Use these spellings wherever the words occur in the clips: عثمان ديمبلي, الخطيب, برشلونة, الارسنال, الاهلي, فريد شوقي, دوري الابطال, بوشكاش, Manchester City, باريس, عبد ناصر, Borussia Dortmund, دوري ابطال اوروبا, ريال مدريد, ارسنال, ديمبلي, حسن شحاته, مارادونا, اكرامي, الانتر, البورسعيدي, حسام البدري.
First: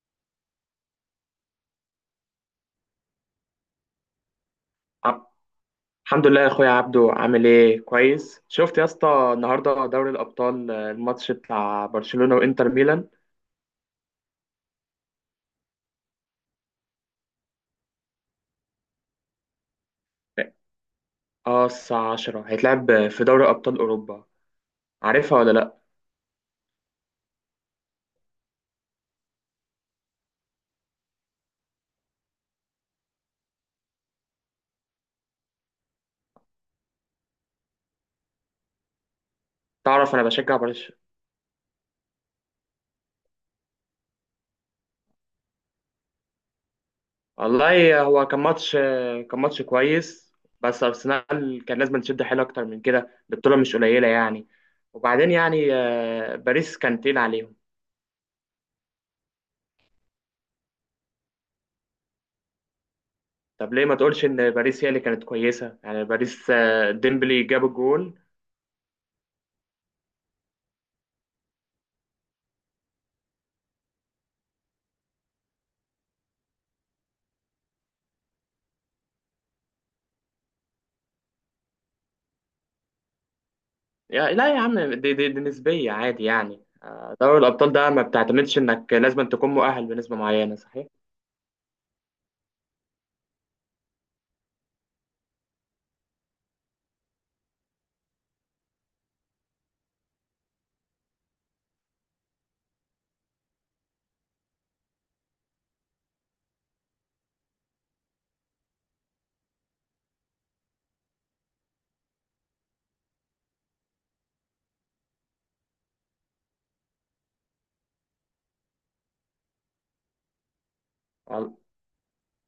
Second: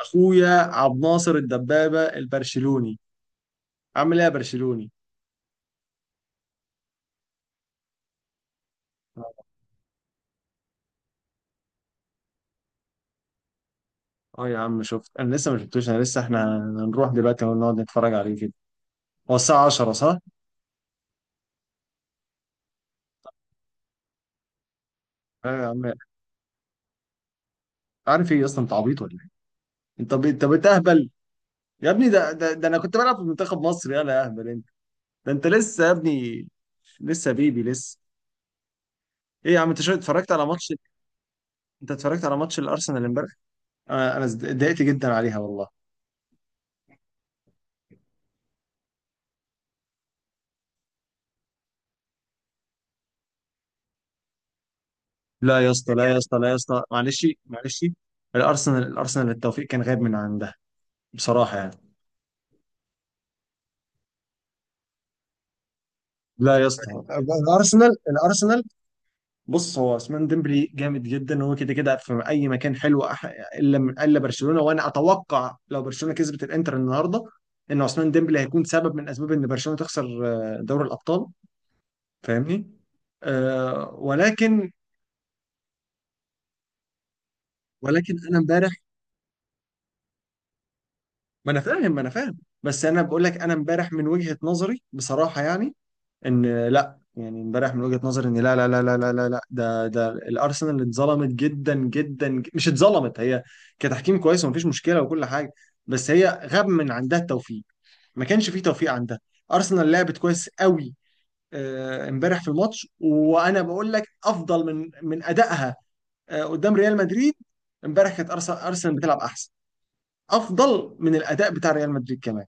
اخويا عبد ناصر الدبابه البرشلوني، عامل ايه يا برشلوني؟ ع- الحمد لله يا اخويا عبدو، عامل ايه؟ كويس. شفت يا اسطى النهارده دوري الابطال، الماتش بتاع برشلونة وانتر ميلان. اه يا عم، شفت. انا لسه ما شفتوش. انا لسه احنا هنروح دلوقتي ونقعد نتفرج عليه كده. هو الساعه 10 صح؟ اه، الساعة 10 هيتلعب في دوري ابطال اوروبا. عارفها ولا ايوه يا لا؟ عم. عارف ايه اصلا، انت عبيط ولا ايه؟ انت بتهبل. يا ابني ده انا كنت بلعب في منتخب مصر. يلا يا اهبل انت. ده انت لسه يا ابني، لسه بيبي لسه. ايه يا عم، انت شو تعرف انا اتفرجت على بشجع ماتش؟ برشلونة. انت اتفرجت على ماتش الارسنال امبارح؟ انا اتضايقت جدا عليها والله. والله هو كان ماتش، كان ماتش كويس، بس ارسنال كان لازم تشد حيل اكتر من كده، البطولة مش قليلة يعني. وبعدين لا يا يعني اسطى، لا يا اسطى، لا يا باريس اسطى، كان تقيل معلش عليهم. معلش. الارسنال الارسنال التوفيق كان غايب من عندها، بصراحه يعني. طب ليه ما تقولش ان باريس هي اللي كانت كويسة؟ يعني باريس لا يا اسطى، ديمبلي جاب الارسنال الجول. الارسنال، بص هو عثمان ديمبلي جامد جدا، وهو كده كده في اي مكان حلو، الا الا برشلونه. وانا اتوقع لو برشلونه كسبت الانتر النهارده، ان عثمان ديمبلي هيكون سبب من اسباب ان برشلونه تخسر دوري الابطال. فاهمني؟ يا لا يا ولكن، عم، دي نسبية عادي يعني. دوري الأبطال ده ما ولكن انا بتعتمدش امبارح، إنك لازم تكون مؤهل بنسبة معينة، صحيح؟ ما انا فاهم، بس انا بقول لك، انا امبارح من وجهة نظري بصراحة يعني، ان لا يعني امبارح من وجهة نظري، ان لا لا لا لا لا لا لا، ده الارسنال اتظلمت جدا جدا، مش اتظلمت هي، كتحكيم كويس، ومفيش مشكلة وكل حاجة، بس هي غاب من عندها التوفيق، ما كانش فيه توفيق عندها. ارسنال لعبت كويس قوي امبارح في الماتش، وانا بقول لك افضل من ادائها قدام ريال مدريد. امبارح كانت ارسنال بتلعب احسن، افضل من الاداء وال- بتاع ريال مدريد كمان.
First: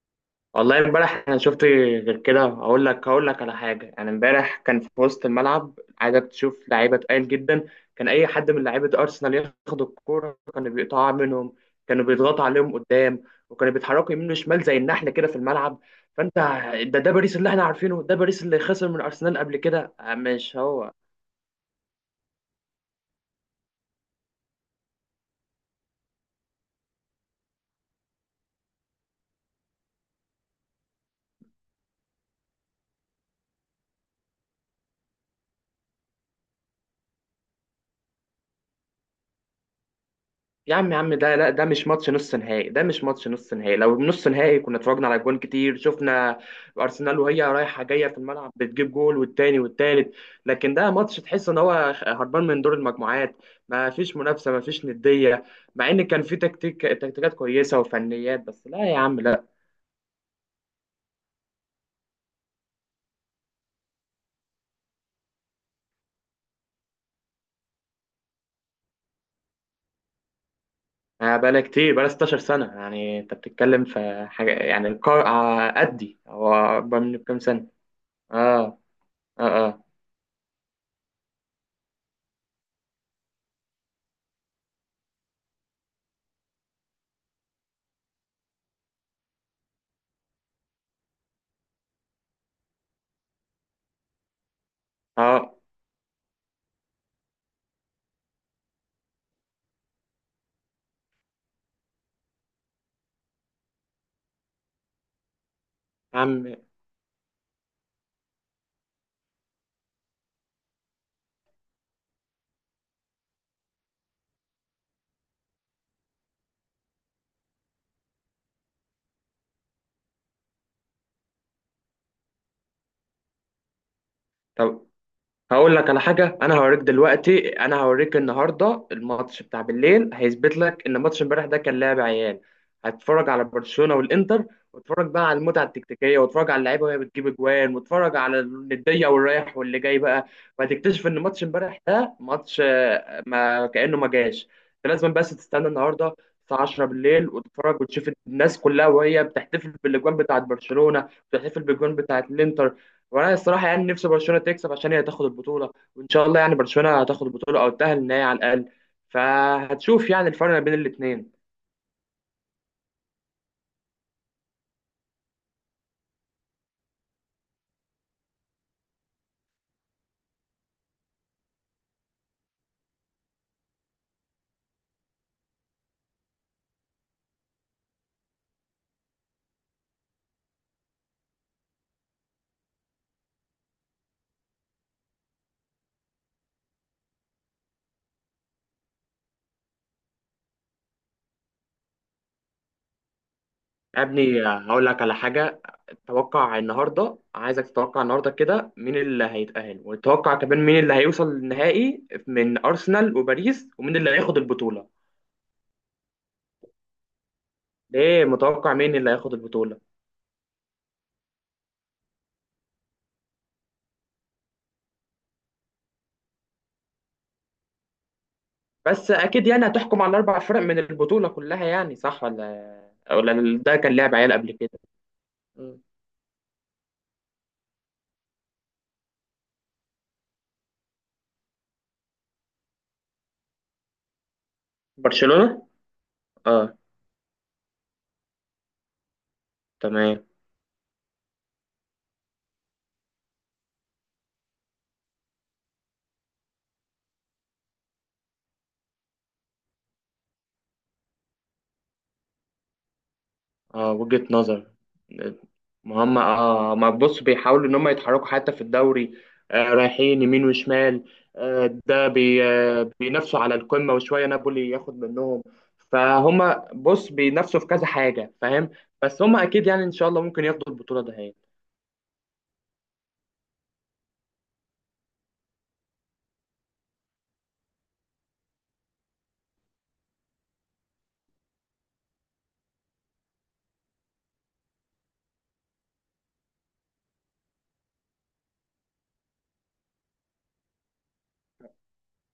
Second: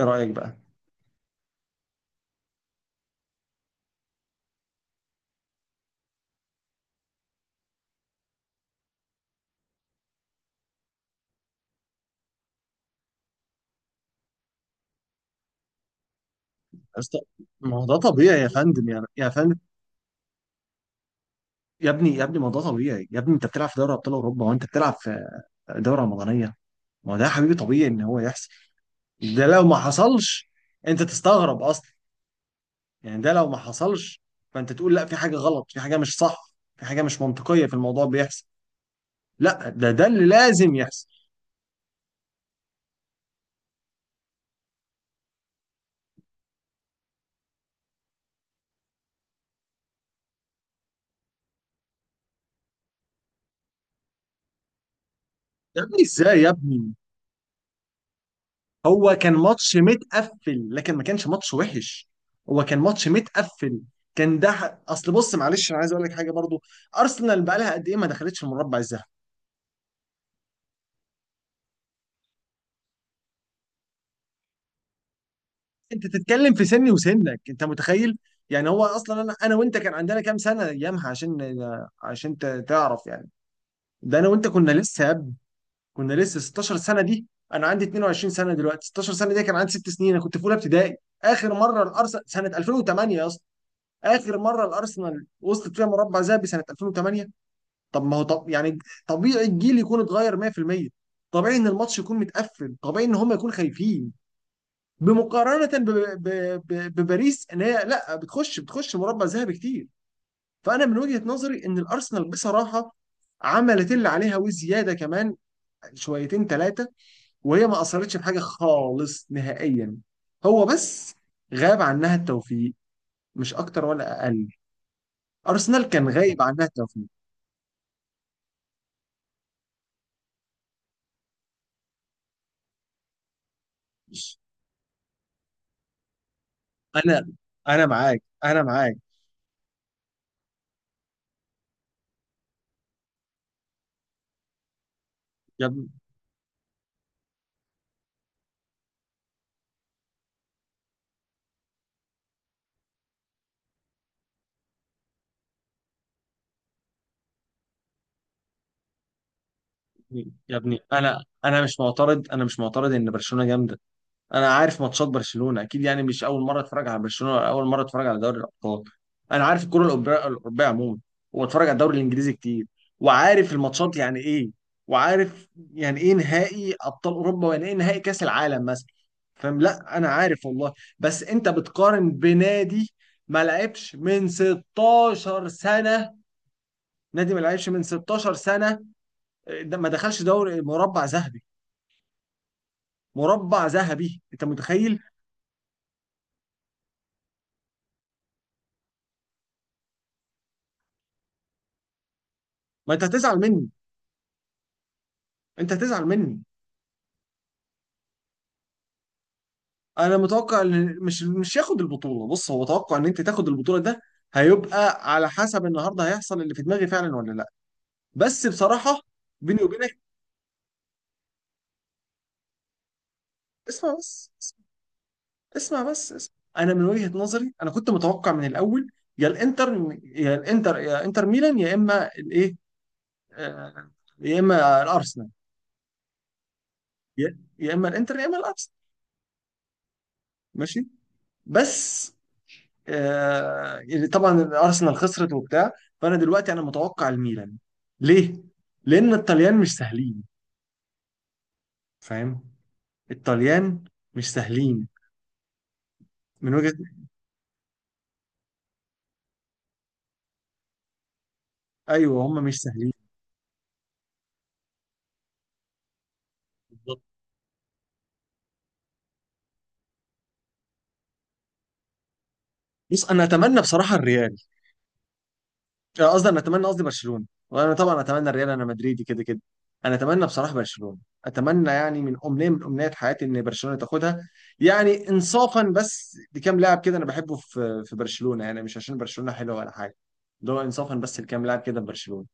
ايه رايك بقى؟ والله امبارح أنا شفت غير كده. هقول لك، هقول لك على حاجة يعني. امبارح كان في وسط الملعب، عايزك تشوف لعيبة تقال جدا. كان أي حد من لعيبة أرسنال ياخد الكورة كانوا بيقطعوا منهم، كانوا بيضغطوا عليهم قدام، وكانوا بيتحركوا يمين وشمال زي النحلة كده في الملعب. فأنت، يا ده اسطى، باريس اللي احنا ما هو ده عارفينه، ده طبيعي باريس يا اللي خسر فندم، من يا أرسنال فندم. قبل كده، مش هو؟ يا ابني يا ابني، ما ده طبيعي يا ابني، انت بتلعب في دوري ابطال اوروبا، وانت بتلعب في دوره رمضانيه. ما ده يا حبيبي طبيعي ان هو يحصل. ده لو ما حصلش انت تستغرب اصلا. يعني ده لو ما حصلش فانت تقول لا، في حاجه غلط، في حاجه مش صح، في حاجه مش منطقيه في الموضوع بيحصل. لا، ده اللي لازم يا عم يا يحصل. عم، ده لا، ده مش ماتش نص نهائي، ده مش ماتش نص نهائي. لو نص نهائي كنا اتفرجنا على جوان كتير، شفنا ارسنال وهي رايحه جايه في الملعب بتجيب جول والتاني والتالت. لكن ده ماتش تحس ان هو هربان من دور المجموعات. ما فيش منافسه، ما فيش نديه. يا مع ابني ان كان في ازاي يا تكتيك، ابني؟ تكتيكات كويسه وفنيات، بس لا يا هو عم كان لا. ماتش متقفل، لكن ما كانش ماتش وحش. هو كان ماتش متقفل. كان ده اصل بص معلش، انا عايز اقول لك حاجه برضو. ارسنال بقى لها قد ايه ما دخلتش المربع الذهبي؟ بقالها كتير، بقالها 16 سنه يعني. انت بتتكلم في حاجه، يعني القار آه، انت قدي تتكلم هو في سني اكبر مني بكام وسنك، انت سنه. متخيل؟ يعني اه. هو اصلا، انا اه. وانت اه. كان عندنا كام سنه ايامها، عشان تعرف يعني. ده انا وانت كنا لسه يا ابني، كنا لسه 16 سنه دي. انا عندي 22 سنه دلوقتي، 16 سنه دي كان عندي 6 سنين، انا كنت في اولى ابتدائي. اخر مره الارسنال سنه 2008 يا اسطى، اخر مره الارسنال اه. وصلت فيها مربع ذهبي سنه 2008. طب ما هو، طب يعني، طبيعي الجيل يكون اتغير 100%، طبيعي ان الماتش يكون متقفل، طبيعي ان هم يكونوا خايفين بمقارنة يا عم، بباريس، ان هي لا، بتخش مربع ذهبي كتير. فانا من وجهة نظري ان الارسنال بصراحة عملت اللي عليها وزيادة كمان، شويتين ثلاثة، وهي ما اثرتش بحاجة خالص نهائيا. هو بس غاب عنها التوفيق، مش اكتر ولا اقل. طب هقول لك ارسنال على كان حاجة، غايب أنا عنها هوريك التوفيق. دلوقتي، أنا هوريك النهاردة الماتش بتاع بالليل هيثبت لك إن ماتش امبارح ده كان لعب عيال. هتتفرج على برشلونة والإنتر، واتفرج بقى على المتعة التكتيكية، واتفرج على اللعيبة وهي بتجيب انا أجوان، انا واتفرج معاك، على انا معاك. الندية والرايح واللي جاي بقى، وهتكتشف إن ماتش امبارح ده ماتش ما كأنه ما جاش. أنت لازم بس يا تستنى ابني النهاردة الساعة 10 بالليل وتتفرج وتشوف الناس كلها وهي بتحتفل بالأجوان بتاعت برشلونة، بتحتفل بالأجوان بتاعت الإنتر. وانا الصراحه يعني نفسي برشلونه تكسب عشان هي تاخد البطوله، وان شاء الله يعني برشلونه هتاخد البطوله او تاهل النهائي على الاقل. فهتشوف يعني الفرق يا ما بين ابني، انا الاثنين. انا مش معترض، انا مش معترض ان برشلونة جامدة. انا عارف ماتشات برشلونه اكيد يعني، مش اول مره اتفرج على برشلونه، ولا اول مره اتفرج على دوري الابطال. انا عارف الكره الاوروبيه عموما، واتفرج على الدوري الانجليزي كتير، وعارف الماتشات يعني ايه، وعارف يعني ايه نهائي ابطال اوروبا، ويعني ايه نهائي كاس العالم مثلا. فاهم؟ لا، انا عارف والله. بس انت بتقارن بنادي ما لعبش من 16 سنه، نادي ما لعبش من 16 سنه، ده ما دخلش دوري مربع ذهبي. مربع يا ذهبي، انت ابني، هقول متخيل؟ لك على حاجه. توقع النهارده، عايزك تتوقع النهارده كده مين اللي هيتاهل، وتتوقع كمان مين اللي هيوصل للنهائي من ما انت ارسنال هتزعل مني، وباريس، ومين اللي هياخد البطوله. انت هتزعل مني. ليه متوقع مين اللي هياخد البطوله؟ انا متوقع ان مش ياخد البطوله. بص هو توقع ان انت تاخد البطوله ده، هيبقى على حسب النهارده هيحصل اللي في دماغي فعلا ولا لا، بس بصراحه، بس اكيد بيني يعني وبينك، هتحكم على الاربع فرق من البطوله كلها يعني، صح ولا؟ ولا ده اسمع كان لعب بس، عيال قبل كده؟ مم. اسمع بس، اسمع. انا من وجهه نظري، انا كنت متوقع من الاول يا الانتر، يا الانتر، يا انتر ميلان، يا اما الايه، آه، يا اما الارسنال، برشلونه. اه. يا اما الانتر، يا اما الارسنال. تمام. ماشي، بس اللي طبعا الارسنال خسرت وبتاع، فانا دلوقتي انا متوقع الميلان. ليه؟ لان الطليان مش سهلين. فاهم؟ الطليان اه، وجهة مش نظر. سهلين. ما هم، من وجهة، اه. ما بص، بيحاولوا ان هم يتحركوا حتى في الدوري، رايحين يمين وشمال، آه ده ايوه هم بي مش آه سهلين، بينافسوا على القمة، وشوية نابولي ياخد منهم. فهم بالظبط. بص بينافسوا في كذا حاجة، فاهم؟ بس هم اكيد يعني ان شاء الله ممكن ياخدوا البطولة ده هي. بص، انا اتمنى بصراحة الريال، أنا قصدي انا اتمنى قصدي برشلونه. وانا طبعا اتمنى الريال، انا مدريدي كده كده. انا اتمنى بصراحه برشلونه، اتمنى يعني من امنيه، من امنيات حياتي ان برشلونه تاخدها، يعني انصافا بس لكام لاعب كده انا بحبه في برشلونه، يعني مش عشان برشلونه حلوه ولا حاجه، ده هو انصافا بس لكام لاعب كده في برشلونه.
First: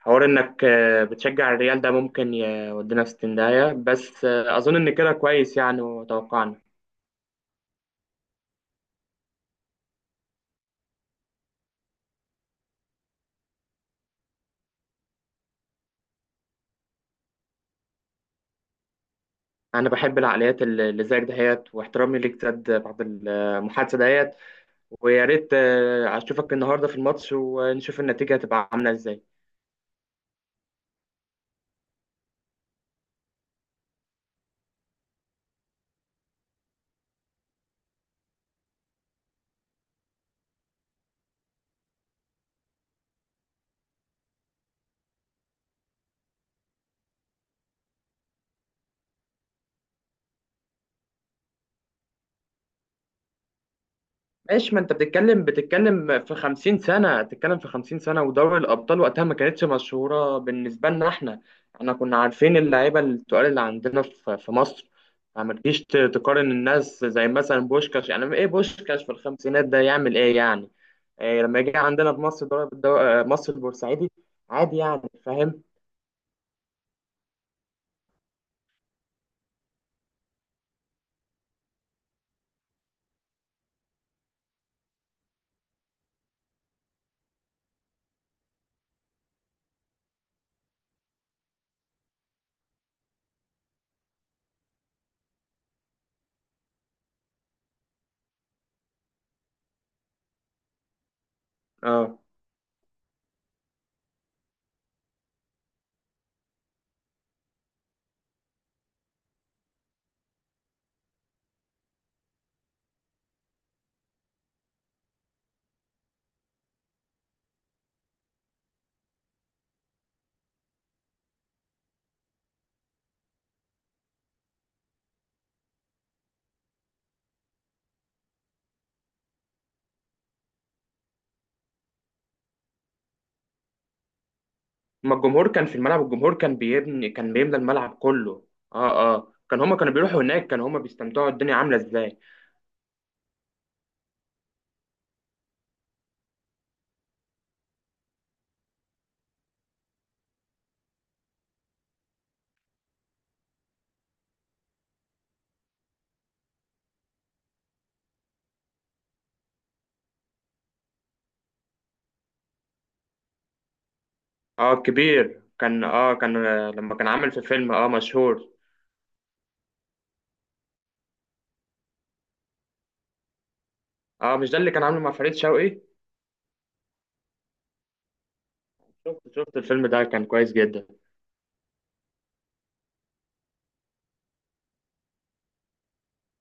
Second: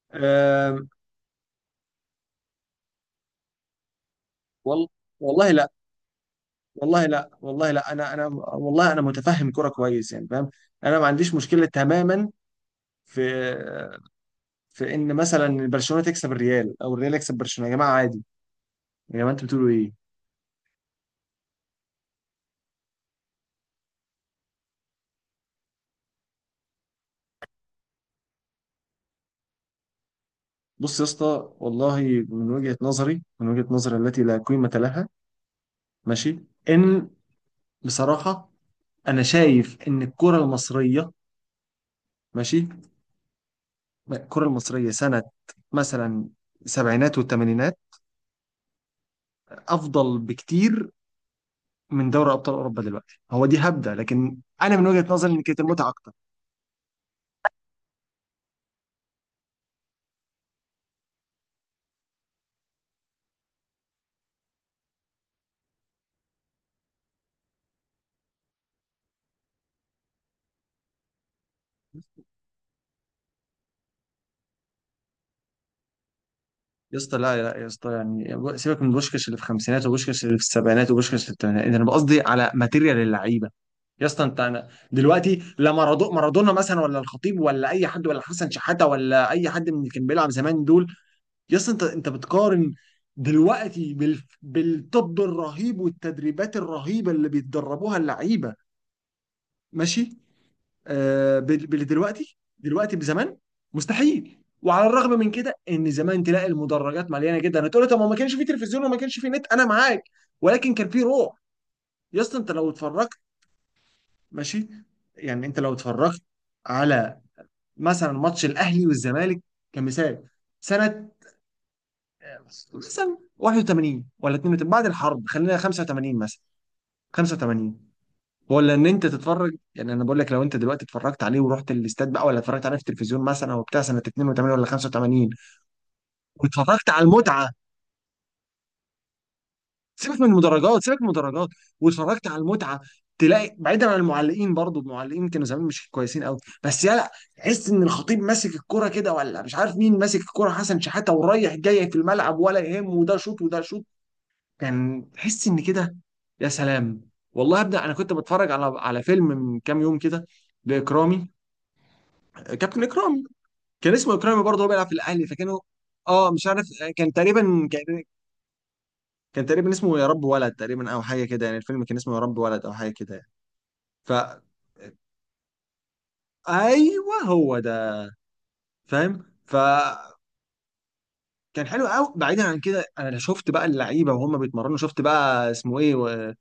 حوار انك أم بتشجع الريال ده ممكن يودينا في 60 داهية، بس اظن وال ان كده والله كويس لا، يعني، وتوقعنا. والله لا، والله لا. انا والله، انا متفهم كرة كويس يعني، فاهم. انا ما عنديش مشكله تماما في في ان مثلا برشلونه تكسب الريال او الريال يكسب برشلونه، يا جماعه عادي، يا جماعه انتوا بتقولوا انا ايه؟ بحب العقليات اللي زيك دهيت، واحترامي ليك زاد بعد المحادثة دهيت. ويا ريت اشوفك النهارده في الماتش ونشوف النتيجه هتبقى عامله ازاي. بص يا اسطى، والله من وجهه نظري، التي لا قيمه لها، ماشي، ان، بصراحه، انا شايف ان الكره المصريه، ماشي، الكره المصريه سنه مثلا السبعينات والثمانينات افضل بكتير من دوري ابطال اوروبا دلوقتي، هو دي هبده، لكن ماشي. انا ما من انت وجهه نظري ان بتتكلم كانت المتعه اكتر. بتتكلم في 50 سنه، بتتكلم في 50 سنه. ودوري الابطال وقتها ما كانتش مشهوره بالنسبه لنا احنا. احنا كنا عارفين اللعيبه التقال اللي عندنا في في مصر. فما تجيش تقارن الناس زي مثلا بوشكاش. يعني ايه بوشكاش في الخمسينات ده يعمل ايه يعني؟ إيه لما يجي عندنا في مصر، ضرب الدو... آه، مصر البورسعيدي عادي يعني، فاهم؟ يا اسطى لا، لا يا اسطى، يعني سيبك من بوشكاش اللي في الخمسينات وبوشكاش اللي في السبعينات وبوشكاش اللي في الثمانينات، انا بقصدي على ماتيريال اللعيبه. يا اسطى انت، انا دلوقتي لا مارادونا مثلا، ولا الخطيب، ولا اي حد، ولا حسن شحاته، ولا اي حد من اللي كان بيلعب زمان دول. يا اسطى انت، بتقارن دلوقتي بالطب الرهيب والتدريبات الرهيبه اللي بيتدربوها اللعيبه، ماشي، باللي اه. دلوقتي، بزمان مستحيل. وعلى الرغم من كده، ان زمان تلاقي المدرجات مليانه جدا، هتقول لي طب، ما كانش في تلفزيون وما كانش في نت، انا معاك، ولكن كان في روح. يا اسطى انت لو اتفرجت، ماشي، يعني انت لو اتفرجت على مثلا ماتش الاهلي والزمالك، كمثال سنه مثلا 81 ولا 82 بعد الحرب، خلينا 85 مثلا، 85، ولا ان انت تتفرج، يعني انا بقول لك لو انت دلوقتي اتفرجت عليه ورحت الاستاد بقى، ولا اتفرجت عليه في التلفزيون مثلا، او بتاع سنه 82 ولا ما 85، الجمهور كان في الملعب، الجمهور كان واتفرجت على بيبني، كان المتعه، بيملى الملعب كله. اه. اه. كان هما كانوا سيبك بيروحوا من هناك، كانوا هما المدرجات، سيبك من بيستمتعوا، المدرجات، الدنيا عاملة ازاي. واتفرجت على المتعه، تلاقي، بعيدا عن المعلقين برضو، المعلقين كانوا زمان مش كويسين قوي، بس يلا تحس ان الخطيب ماسك الكرة كده، ولا مش عارف مين ماسك الكرة، حسن شحاته ورايح جاي في الملعب ولا يهمه، وده شوط وده شوط، كان تحس ان كده. يا سلام والله يا ابني، انا كنت بتفرج على فيلم من كام يوم كده، لاكرامي، كابتن اكرامي، كان اسمه اكرامي برضه، هو اه. بيلعب في الاهلي، كبير فكانوا، كان، اه. اه مش كان عارف، آه، لما كان كان عامل في تقريبا فيلم اه كان، مشهور. كان تقريبا اسمه يا رب ولد تقريبا، او حاجه كده يعني، الفيلم كان اسمه يا رب ولد او حاجه كده يعني. ف اه، مش ده اللي كان عامله مع فريد شوقي؟ ايوه هو ده، شفت فاهم، شفت الفيلم ده، فكان كان كويس جدا. حلو قوي. بعيدا عن كده، انا شفت بقى اللعيبه وهم بيتمرنوا، شفت بقى اسمه ايه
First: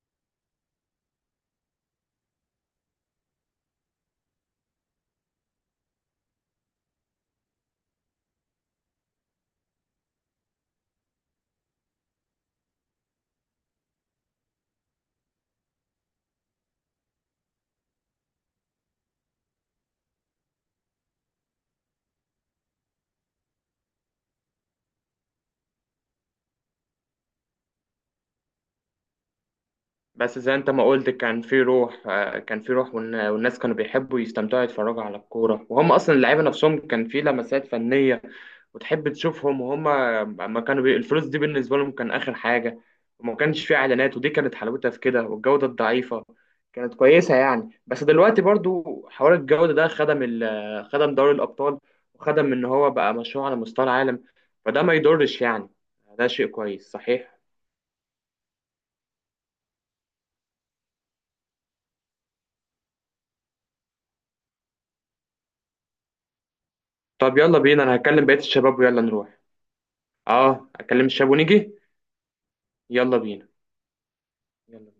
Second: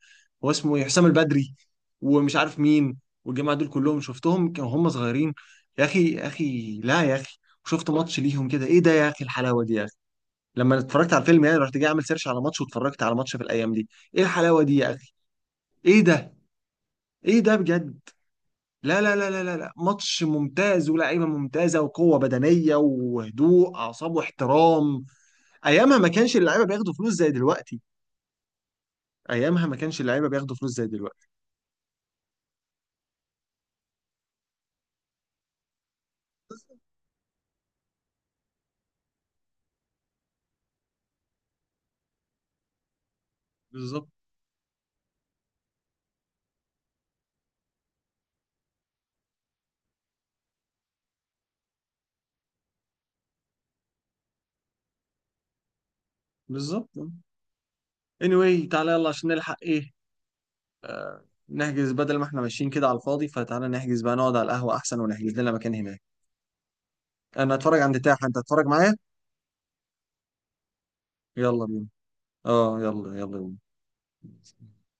هو اسمه ايه، حسام البدري ومش عارف مين، والجماعه دول كلهم شفتهم كانوا هم صغيرين. يا اخي يا اخي لا يا اخي، شفت ماتش ليهم كده، ايه ده يا اخي، الحلاوه دي يا، لما اتفرجت على الفيلم يعني، رحت جاي اعمل سيرش على ماتش، واتفرجت على ماتش في الايام دي، ايه الحلاوه دي يا اخي، ايه ده، ايه ده بجد، لا لا لا لا لا لا، ماتش ممتاز ولاعيبه ممتازه وقوه بدنيه وهدوء اعصاب واحترام. ايامها ما كانش اللعيبه بياخدوا فلوس زي دلوقتي، ايامها ما كانش اللعيبه بس بياخدوا زي انت فلوس ما زي قلت دلوقتي. كان في روح، كان في روح. والناس كانوا بيحبوا يستمتعوا، يتفرجوا على الكورة. وهم اصلا اللعيبة نفسهم كان في لمسات فنية وتحب تشوفهم، وهم ما الفلوس دي بالنسبة لهم كان آخر حاجة. وما كانش فيه بالظبط، إعلانات، ودي كانت حلاوتها في كده. والجودة الضعيفة كانت كويسة يعني. بس دلوقتي برضو حوار الجودة ده خدم خدم دوري الأبطال، وخدم إن هو بقى مشروع على مستوى العالم. فده ما يضرش يعني. ده شيء بالظبط. كويس، صحيح. anyway تعالى يلا عشان نلحق ايه، نحجز بدل ما احنا ماشيين كده على الفاضي، فتعالى نحجز بقى، نقعد على القهوه احسن ونحجز لنا مكان هناك. طب انا يلا هتفرج بينا، أنا عند تاح، هكلم انت بقية هتتفرج الشباب معايا. ويلا نروح. اه، اكلم الشاب يلا ونيجي. بينا، اه يلا يلا يلا بينا. بينا. يلا بينا.